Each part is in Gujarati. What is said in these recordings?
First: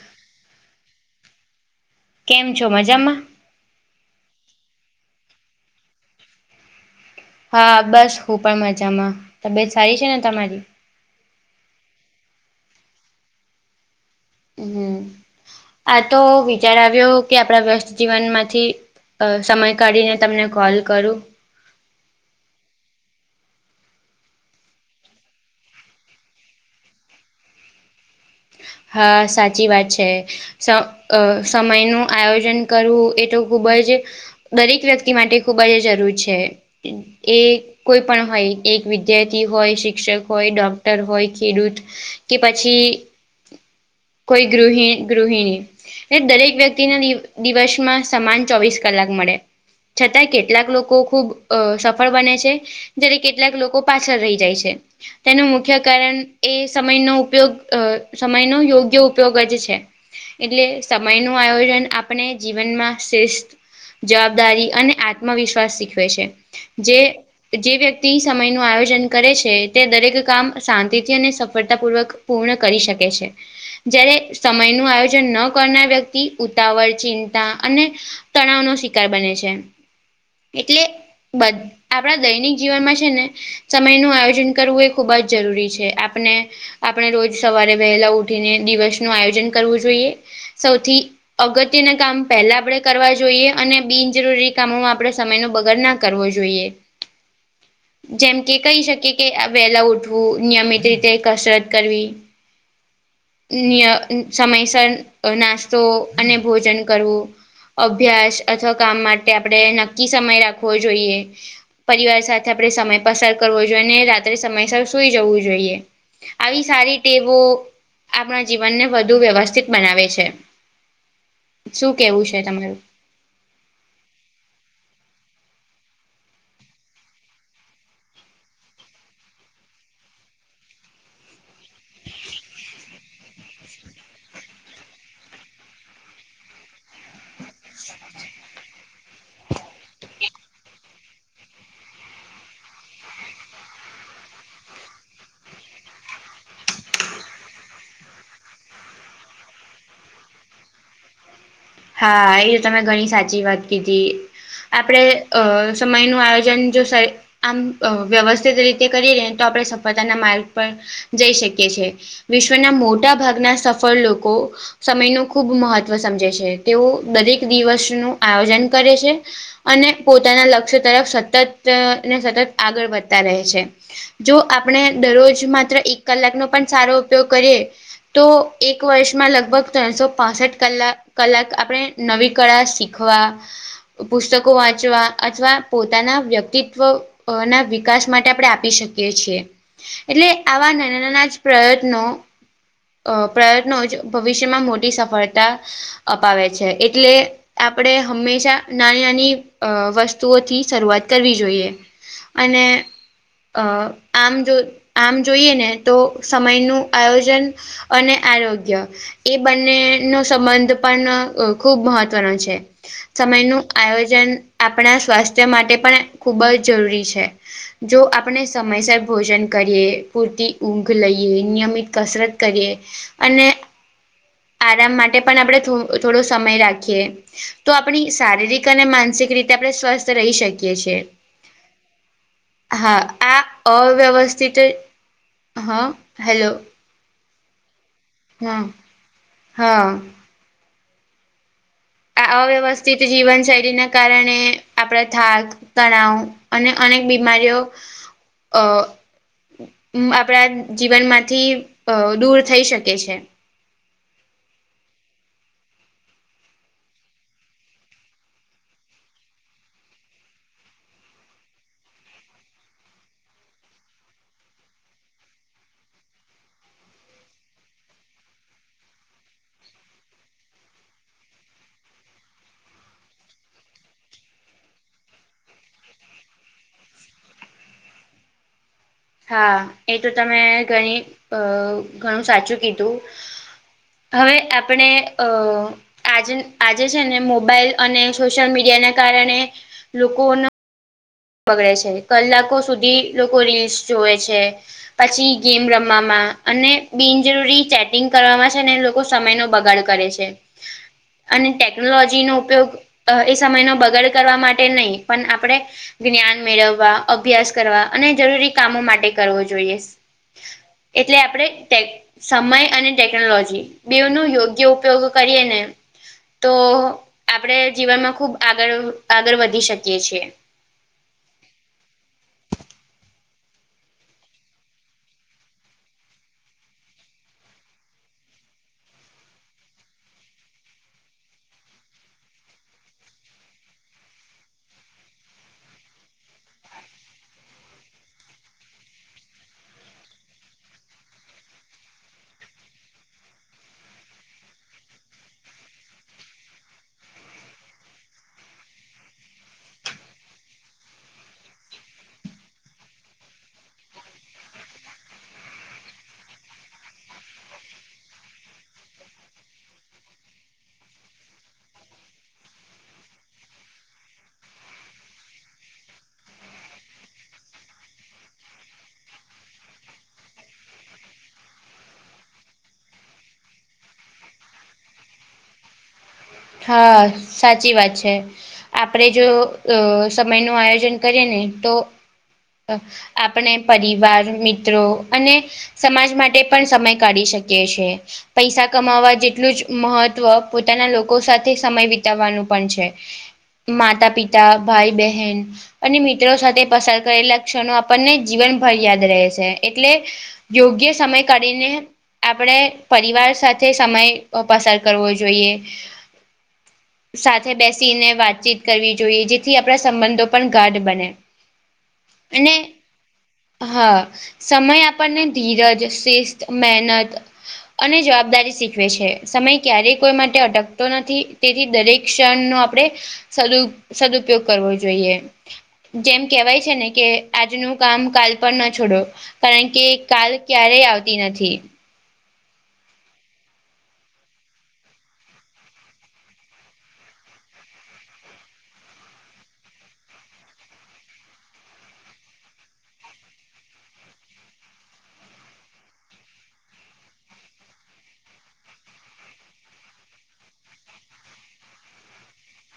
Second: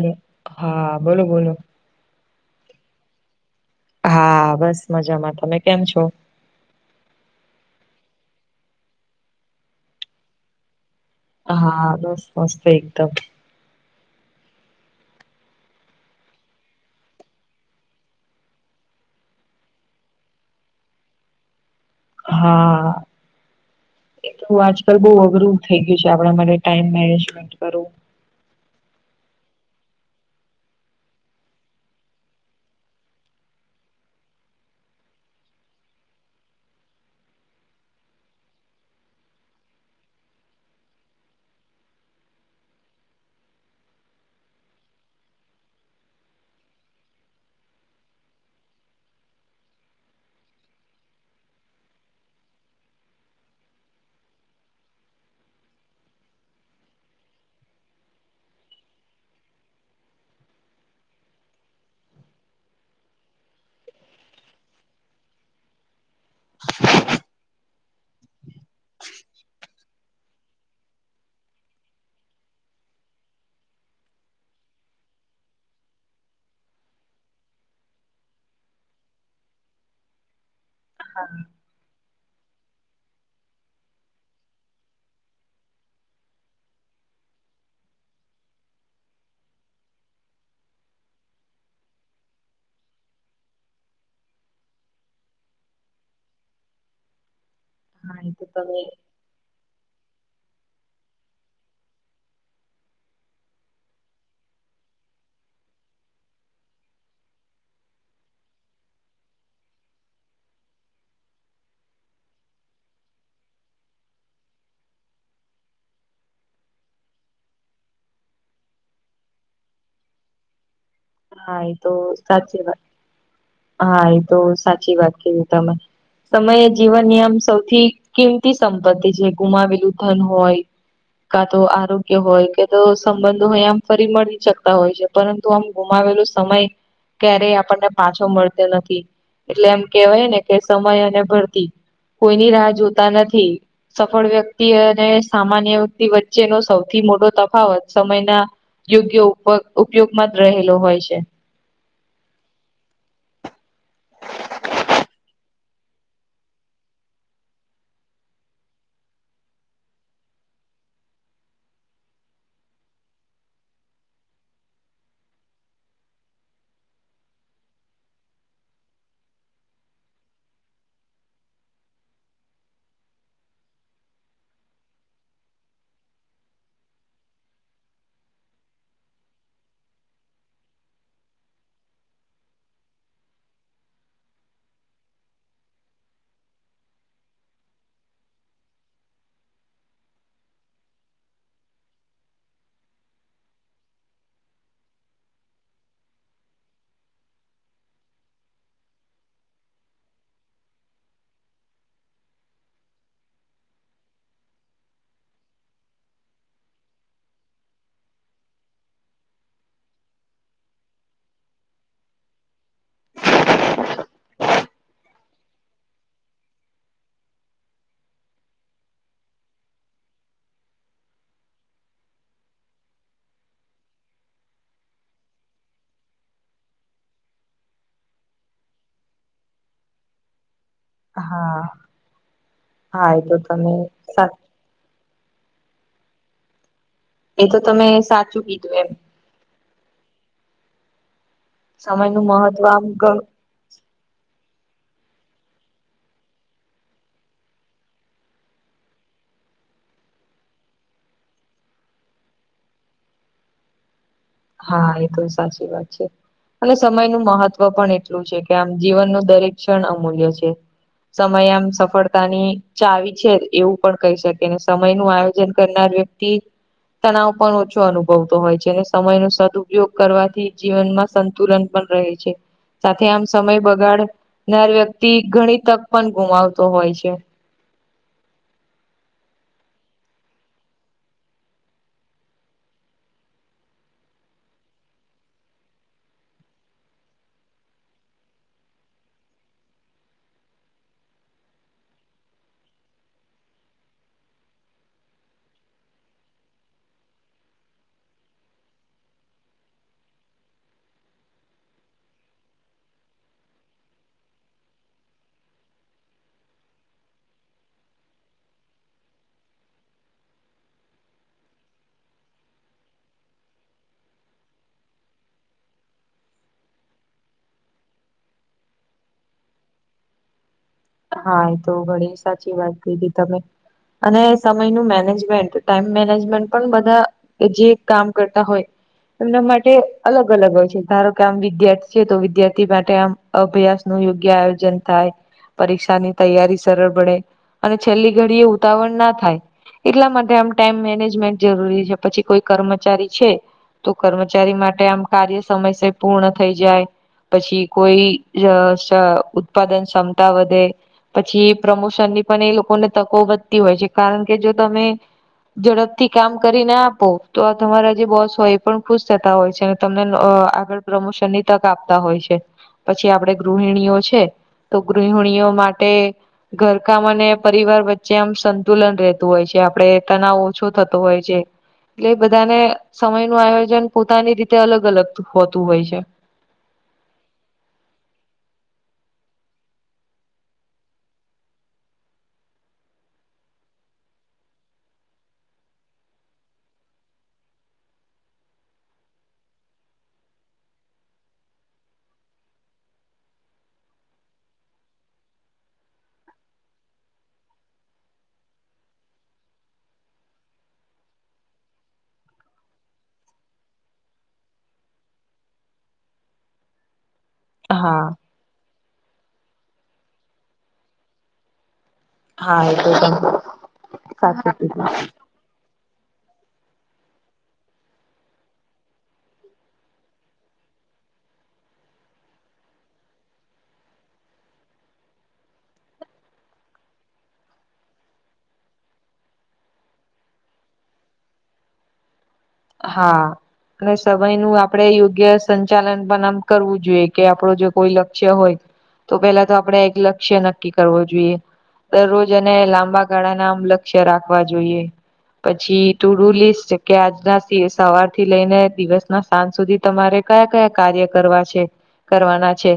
બ હા બોલો બોલો. કેમ છો મજામાં. હા બસ મજામાં તમે કેમ છો. હા બસ હું પણ મજામાં તબિયત સારી છે ને તમારી. હા દોસ્ત મસ્ત એકદમ. હમ આ તો વિચાર આવ્યો કે આપણા વ્યસ્ત જીવન માંથી અ સમય કાઢીને તમને કોલ કરું. હા. એ તો આજકાલ બહુ અઘરું થઈ ગયું છે આપણા માટે ટાઈમ મેનેજમેન્ટ કરવું. હા સાચી વાત છે. સ અ સમયનું આયોજન કરવું એ તો ખુબ જ દરેક વ્યક્તિ માટે ખૂબ જ જરૂર છે. એ કોઈ પણ હોય એક વિદ્યાર્થી હોય, શિક્ષક હોય, ડોક્ટર હોય, ખેડૂત કે પછી કોઈ ગૃહ ગૃહિણી. એ દરેક વ્યક્તિના દી દિવસમાં સમાન ચોવીસ કલાક મળે. છતાંય કેટલાક લોકો ખૂબ અ સફળ અ બને છે. જ્યારે કેટલાક લોકો પાછળ રહી જાય છે. તેનું મુખ્ય કારણ એ સમયનો ઉપયોગ અ સમયનોો યોગ્ય ઉપયોગ જ છે. એટલે સમય નું આયોજન આપણે જીવનમાં શ્રેષઠ જવાબદારી અને આત્મવિશ્વાસ શીખવે છે, જે જે વ્યક્તિ સમય નું આયોજન કરે છે, તે દરેક કામ શાંતિથી અને સફળતાપૂર્વક પૂર્ણ કરી શકે છે. જય્યારે સમય નુ આયોજન ન કરનાર વ્યક્તિ ઉતાવળ ચિંતા અને તણાવ નો શિકાર બને છે એટલે બ આપણા દૈનિક જીવનમાં છેને. સમય નું આયોજન કરવું એ ખુબજ જરૂરી છે, આપને આપણે રોજ સવારે વહેલા ઉઠીને દિવસનુ આયોજન કરવું જોઈએ સૌથી અગત્યના કામ પહેલા આપડણે કરવા જોઈએ, અને બિનજરૂરી કામોમાં આપણેે સમય ન બગર નાખી કરવો જોઈએ. હ જેમ કે કહી શકી કે આ વહેલા ઉઠવું નિયમિત રીતે કસરત કરવી નિય સમયસર નાસ્તો અને ભોજન કરવુ અભ્યાસ અથવા કામ માટે આપણે નક્કી સમય રાખવો જોઈએ. પરિવાર સાથે આપણે સમય પસાર કરવો જોઈએ, અને રાત્રે સમયસર સુઈ જવુ જોઈએ. આવી સારી ટેવો આપણા જીવનને વધુ વ્યવસ્થિત બનાવે છે. હા એ તો શું કેવું છે સાચી તમારું? વાત હા એ તો સાચી વાત ક તમે સમયે જીવનનીમ સૌથી કિંમતી સંપત્તિ છે, ગુમાવેલું ધન હોય. કા તો આરોગ્ય હોય કે તો સંબંધો હોય આમ ફરી મળી શકતા હોય છે, પરંતુ આમ ગુમાવેલોું સમય ક્યારેય આપણને પાછો મળતો નથી, એટલે એમ કેવાય ને કે સમય અને ભરતી કોઈની રાહ જોતા નથી. સફળ વ્યક્તિ અને સામાન્ય વ્યક્તિ વચ્ચેનો સૌથી મોટો તફાવત સમયના યોગ્ય ઉપ ઉપયોગમાં જ રહેલો હોય છે. હા એ તમે ઘણી સાચી વાત કીધી આપણેે અ સમયનુ આયોજન જો આમ વ્યવસ્થિત રીતે કરી લે તો આપણે સફળતાના માર્ગ પર જઈ શકીએ છ છે. વિશ્વના મોટા ભાગના સફળ લોકો સમય ન ખૂબ મહત્વ સમજે છે. તેઓ દરેક દિવસનુ આયોજન કરે છે. અને પોતાના લક્ષ્ય તરફ સતત ને સતત આગળ વધતા રહે છે. જો આપણે દરરોજ માત્ર એક કલાકનોો પણ સારો ઉપયોગ કરીએ તો એક વર્ષમાં લગભગ ત્રણસો પાસઠ કલા કલાક આપણે નવી કળા શીખવા પુસ્તકો વાંચવા અથવા પોતાના વ્યક્તિત્વ અ ના વિકાસ માટે આપણે આપી શકીએ છીએ. એટલે આવા નાના નાના જ પ્રયત્નો અ પ્રયત્નો ભવિષ્યમાં મોટી સફળતા અપાવે છે, એટલે આપણે હંમેશા નાની નાની વસ્તુઓથી શરૂઆત કરવી જોઈએ. અને અ આમ જો આમ જોઈએ, ને તો સમયનું આયોજન અને આરોગ્ય એ બંને નો સંબંધ પણ ખુબ મહત્વનો છે. સમયનું આયોજન આપણા સ્વાસ્થ્ય માટે પણ ખૂબ જ જરૂરી છે. જો આપણે સમયસર ભોજન કરીએ પૂરતી ઊઘ લઈએ નિયમિત કસરત કરીએ અને આરામ માટે પણ આપણે થોડો સમય રાખીએ. તો આપણી શારીરિક અને માનસિક રીતે આપણે સ્વસ્થ રહી શકીએ છીએ. હા હા એ તો આ તમે સા અવ્યવસ્થિત હા હેલો. એ તો તમે સાચું હા કીધું એમ હા. સમય નું મહત્વ આમ અવ્યવસ્થિત ઘણું જીવનશૈલીના કારણે આપણે થાક તણાવ અને અનેક બીમારીઓ. અ. હું આપણા જીવનમાંથી અ દૂર થઈ શકે છે. હા એ તો સાચી વાત છે. અને સમય ન મહત્વ પણ એટલું છે કે આમ જીવન ન દરેક ક્ષણ અમૂલ્ય છે. સમય આમ સફળતા ની ચાવી છે એવું પણ કહી શકે ને સમય નું આયોજન કરનાર વ્યક્તિ તણાવ પણ ઓછો અનુભવતો હોય છે અને સમય ન સદપયોગ કરવાથી જીવનમાં સંતુલન પણ રહે છે. સાથે આમ સમય બગાડનાર વ્યક્તિ ઘણી તક પણ ગુમાવતો હોય છે. હા એ તો તમે ઘણી અ ઘણું સાચું કીધું હવે આપણે અ આજ આજે છે ને મોબાઈલ અને સોશિયલ મીડિયાને કારણે લોકોનો બગડે છે કલાકો સુધી લોકો રીલ્સ જોવે છે. પછી ગેમ રમવામાં અને બિનજરૂરી ચેટિંગ કરવામાં છે ને લોકો સમય નો બગાડ કરે છે અને ટેકનોલોજી નો ઉપયોગ એ સમયનો બગડ કરવા માટે નહીં પણ આપણેે જ્ઞાન મેળવવા અભ્યાસ કરવા અને જરૂરી કામો માટે કરવો જોઈએ. એટલે આપડે સમય અને ટેકનોલોજી બેઉનો યોગ્ય ઉપયોગ કરીએ ને તો આપણે જીવનમાં ખૂબ આગળ આગળ વધી શકીએ છીએ. હા એ તો ઘણી સાચી વાત કીધી તમે અને સમયનું મેનેજમેન્ટ ટાઈમ મેનેજમેન્ટ પણ બધા કે જે કામ કરતા હોય એના માટે અલગ અલગ હોય છે ધારો કે આમ વિદ્યાર્થી છે તો વિદ્યાર્થી માટે આમ અભ્યાસ નું યોગ્ય આયોજન થાય પરીક્ષાની તૈયારી સરળ બડે અને છેલ્લી ઘડી એ ઉતાવળ ના થાય. એટલા માટે આમ ટાઈમ મેનેજમેન્ટ જરૂરી છે પછી કોઈ કર્મચારી છે. તો કર્મચારી માટે આમ કાર્ય સમયસ પૂર્ણ થઈ જાય. પછી કોઈ ય સ ઉત્પાદન ક્ષમતા વધે પછી પ્રમોશનની પણ એ લોકોને તકો વધતી હોય છે કારણ કે જો તમે ઝડપથી કામ કરી ના આપો તો આ તમારા જે બોસ હોય એ પણ ખુશ થતા હોય છે. તમને અ આગળ પ્રમોશન ની તક આપતા હોય છે પછી આપડે ગૃહિણીઓ છે. ગૃહણીઓ માટે ઘરકામ અને પરિવાર વચ્ચે આમ સંતુલન રહેતું હોય છે આપડે તનાવ ઓછો થતો હોય છે. એટલે બધાને સમય નું આયોજન પોતાની રીતે અલગ અલગ હોતું હોય છે. હા સાચી વાત છે. આપણેે જો અ સમય નું આયોજન કરીએ ને તો આપણે પરિવાર મિત્રો અને સમાજ માટે પણ સમય કાઢી શકી છે. પૈસા કમાવા જેટલું જ મહત્વ પોતાના લોકો લોકો સાથે સમય વિતાવવાનું પણ છે માતા પિતા ભાઈ બહેન અને મિત્રો સાથે પસાર કરેલા ક્ષણો આપણને જીવનભર યાદ રહે છે એટલે. યોગ્ય સમય કાઢીને આપણે પરિવાર સાથે સમય પસાર કરવો જોઈએ. સાથે બેસીને હા વાતચીત કરવી જોઈએ જેથી આપણા સંબંધો પણ ગાઢ બને. અને હા એ તો તમે હા સાચું સમય કીધું આપણને ધીરજ, શિસ્ત, મેહેનત અને જવાબદારી શીખવે છે સમય ક્યારેય કોઈ માટે અટક તો નથી તેથી દરેક ક્ષણનો આપણે સદુ સદપયોગ કરવો જોઈએ. જેમ કેહેવાય છે ને કે આજનું કામ કાલ પણ ના છોડો કારણ કે કાલ ક્યારેય આવતી નથી. હા. અને સમય નું આપડે યોગ્ય સંચાલન પણ આમ કરવું જોઈએ કે આપડો જો કોઈ લક્ષ્ય હોય તો પેલા તો આપણેે એક લક્ષ્ય નક્કી કરવો જોઈએ દરરોજ અને લાંબા ગાળા ના આમ લક્ષ્ય રાખવા જોઈએ પછી ટુડુ લિસ કે આજના સવાર થી લઈને દિવસના સાંજ સુધી તમારે કયા કયા કાર્ય કરવા છે? કરવાના છે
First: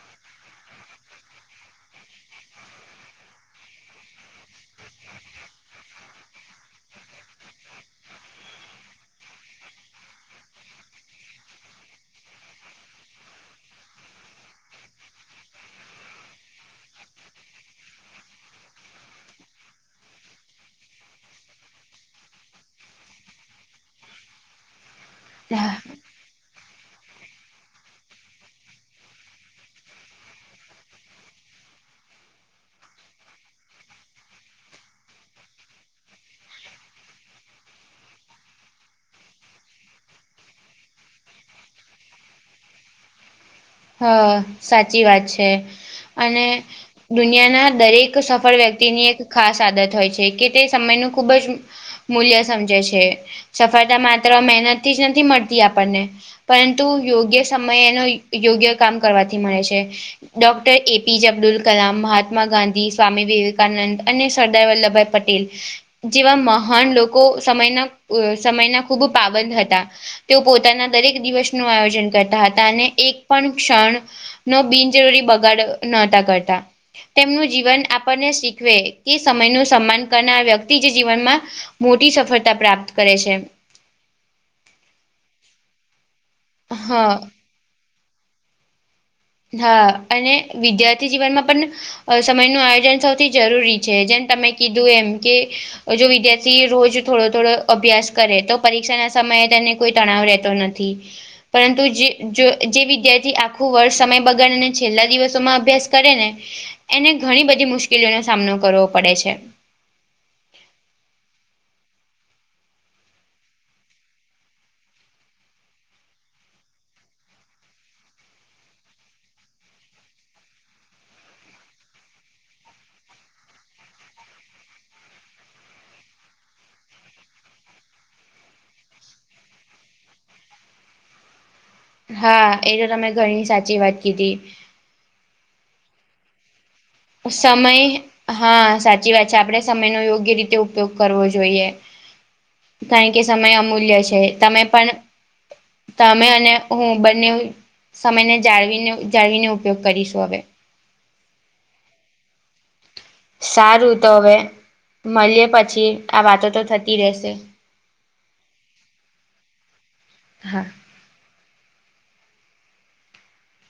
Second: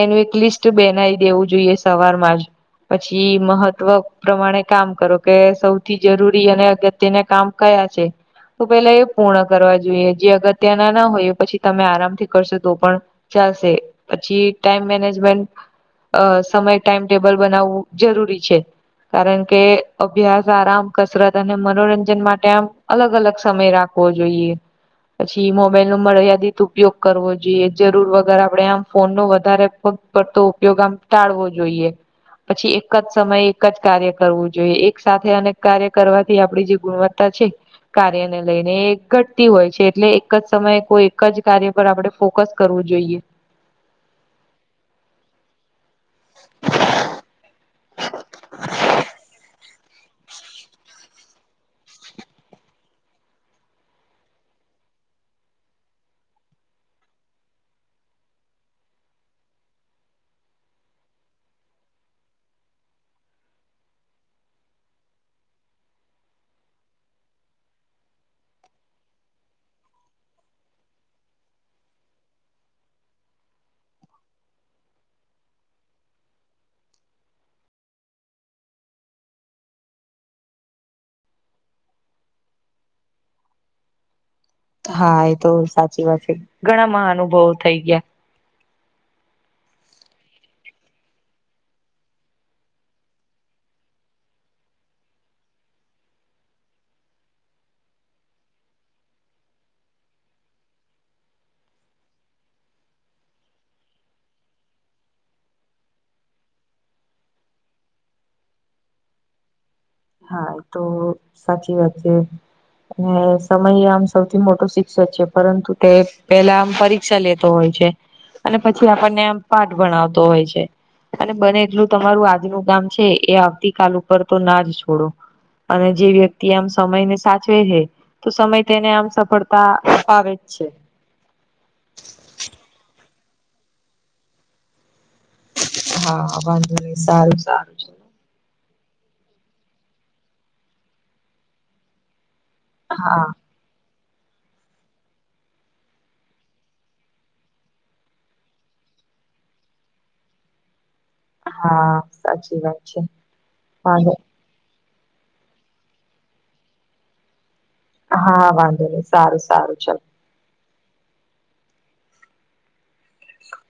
એનું એક લિસ્ટ બનાવી દેવું જોઈએ સવારમાં જ. પછી મહત્વ પ્રમાણે કામ કરો કે સૌથી જરૂરી અને અગત્યને કામ કયા છે તો પેલા એ પૂર્ણ કરવા જોઈએ જે અગત્ય ના ના હોય પછી તમે આરામથી કરશો તો પણ ચાલશે પછી ટાઈમ મેનેજમેન્ટ અ સમય ટાઈમ ટેબલ બનાવવું જરૂરી છે. કારણ કે અભ્યાસ આરામ કસરત અને મનોરંજન માટે આમ અલગ અલગ સમય રાખ વો જોઈએ. પછી મોબાઈલ નો મર્યાદિત ઉ પયોગ કરવો જોઈએ જરૂર વગર આપડે આમ ફોન નો વધારે પ ડતો ઉપયોગ આમ ટાળવો જોઈએ. પછી એક જ સમયે એક જ કાર્ય કરવું જોઈએ એક સાથે અનેક કાર્ય કરવાથી આપડી જે ગુણવ ત્તા છે કાર્ય ને લઈ ને ઘટતી હોય છે એટલે એક જ સમયે કોઈ એક જ કાર્ય પર આપડણે ફોકસ કરવું જોઈએ‌. હ સાચી વાત છે અને દુનિયાના દરેક સફળ વ્યક્તિની એક ખાસ આદત હોય છે કે તે સમયનું ખૂબ જ મૂલ્ય સમજે છે. સફળતા માત્ર મહેનતથી જ નથી મળતી આપણને પરંતુ યોગ્ય સમય એનો યોગ્ય કામ કરવાથી મળે છે. ડોક્ટર એપીજે અબ્દુલ કલામ, મહાત્મા ગાંધી, સ્વામી વિવેકાનંદ અને સરદાર વલ્લભભાઈ પટેલ જેવા મહાન લોકો સમયના સમયના ખૂબ પાબંદ હતા. તેઓ પોતાના દરેક દિવસનું આયોજન કરતા હતા અને એક પણ ક્ષણ નો બિનજરૂરી બગાડ નહોતા કરતા તેમનું જીવન આપણને શીખવે કે સમયનું સન્માન કરનાર વ્યક્તિ જ જીવનમાં મોટી સફળતા પ્રાપ્ત કરે છે. હા એ તો સાચી વાત છે ઘણા હા મહાનુભવો થઈ ગયા. હા અને વિદ્યાર્થી જીવનમાં પણ સમય નું આયોજન સૌથી જરૂરી છે જેમ તમે કીધું એમ કે જો વિદ્યાર્થી રોજ થોડો થોડો અભ્યાસ કરે તો પરીક્ષાના સમયે તેને કો તણાવ રહેતો નથી પરંતુ જે વિદ્યાર્થી આખું વર સમય બગાડ ને છેલ્લા દિવસોમાં અભ્યાસ કરે ને એને ઘણી બધી મુશ્કેલીઓનો સામનો કરવો પડે છે. હા એ તો સાચી વાત છે. અને સમય આમ સૌથી મોટો શિક્ષક છે પરંતુ તે પેલા આમ પરી ક્ષા લેતો હોય છે અને પછી આપણને એમ પાઠ ભણાવતો હોય છે. અને બને એટલું તમારું આજનું કામ છે એ આવતીકાલ ઉપર તો ના જ છોડો, અને જે વ્યક્તિ આમ સમયને સાચવે છે તો સમય તેને આમ સફળતા અપાવે જ છે. હા એ તો તમે ઘણી સાચી વાત કીધી. હા હા વાંધો નહી. સારું સારું છે સમય હા સાચી વાત છે આપણેે સમયનો યોગ્ય રીતે ઉપયોગ કરવો જોઈએ. કારણ કે હા સમય અમૂલ્ય છે તમે પણ તમે અને હું બંને સમયને જાળવીને જાળવીને ઉપયોગ કરીશું હવે. હા, સાચી વાત. છે. સારું તો વાંધો હવે, મલિએ પછી આ વાતો તો થતી રેહશે. હા વાંધો નહી, સારું સારું ચાલ. હા. - -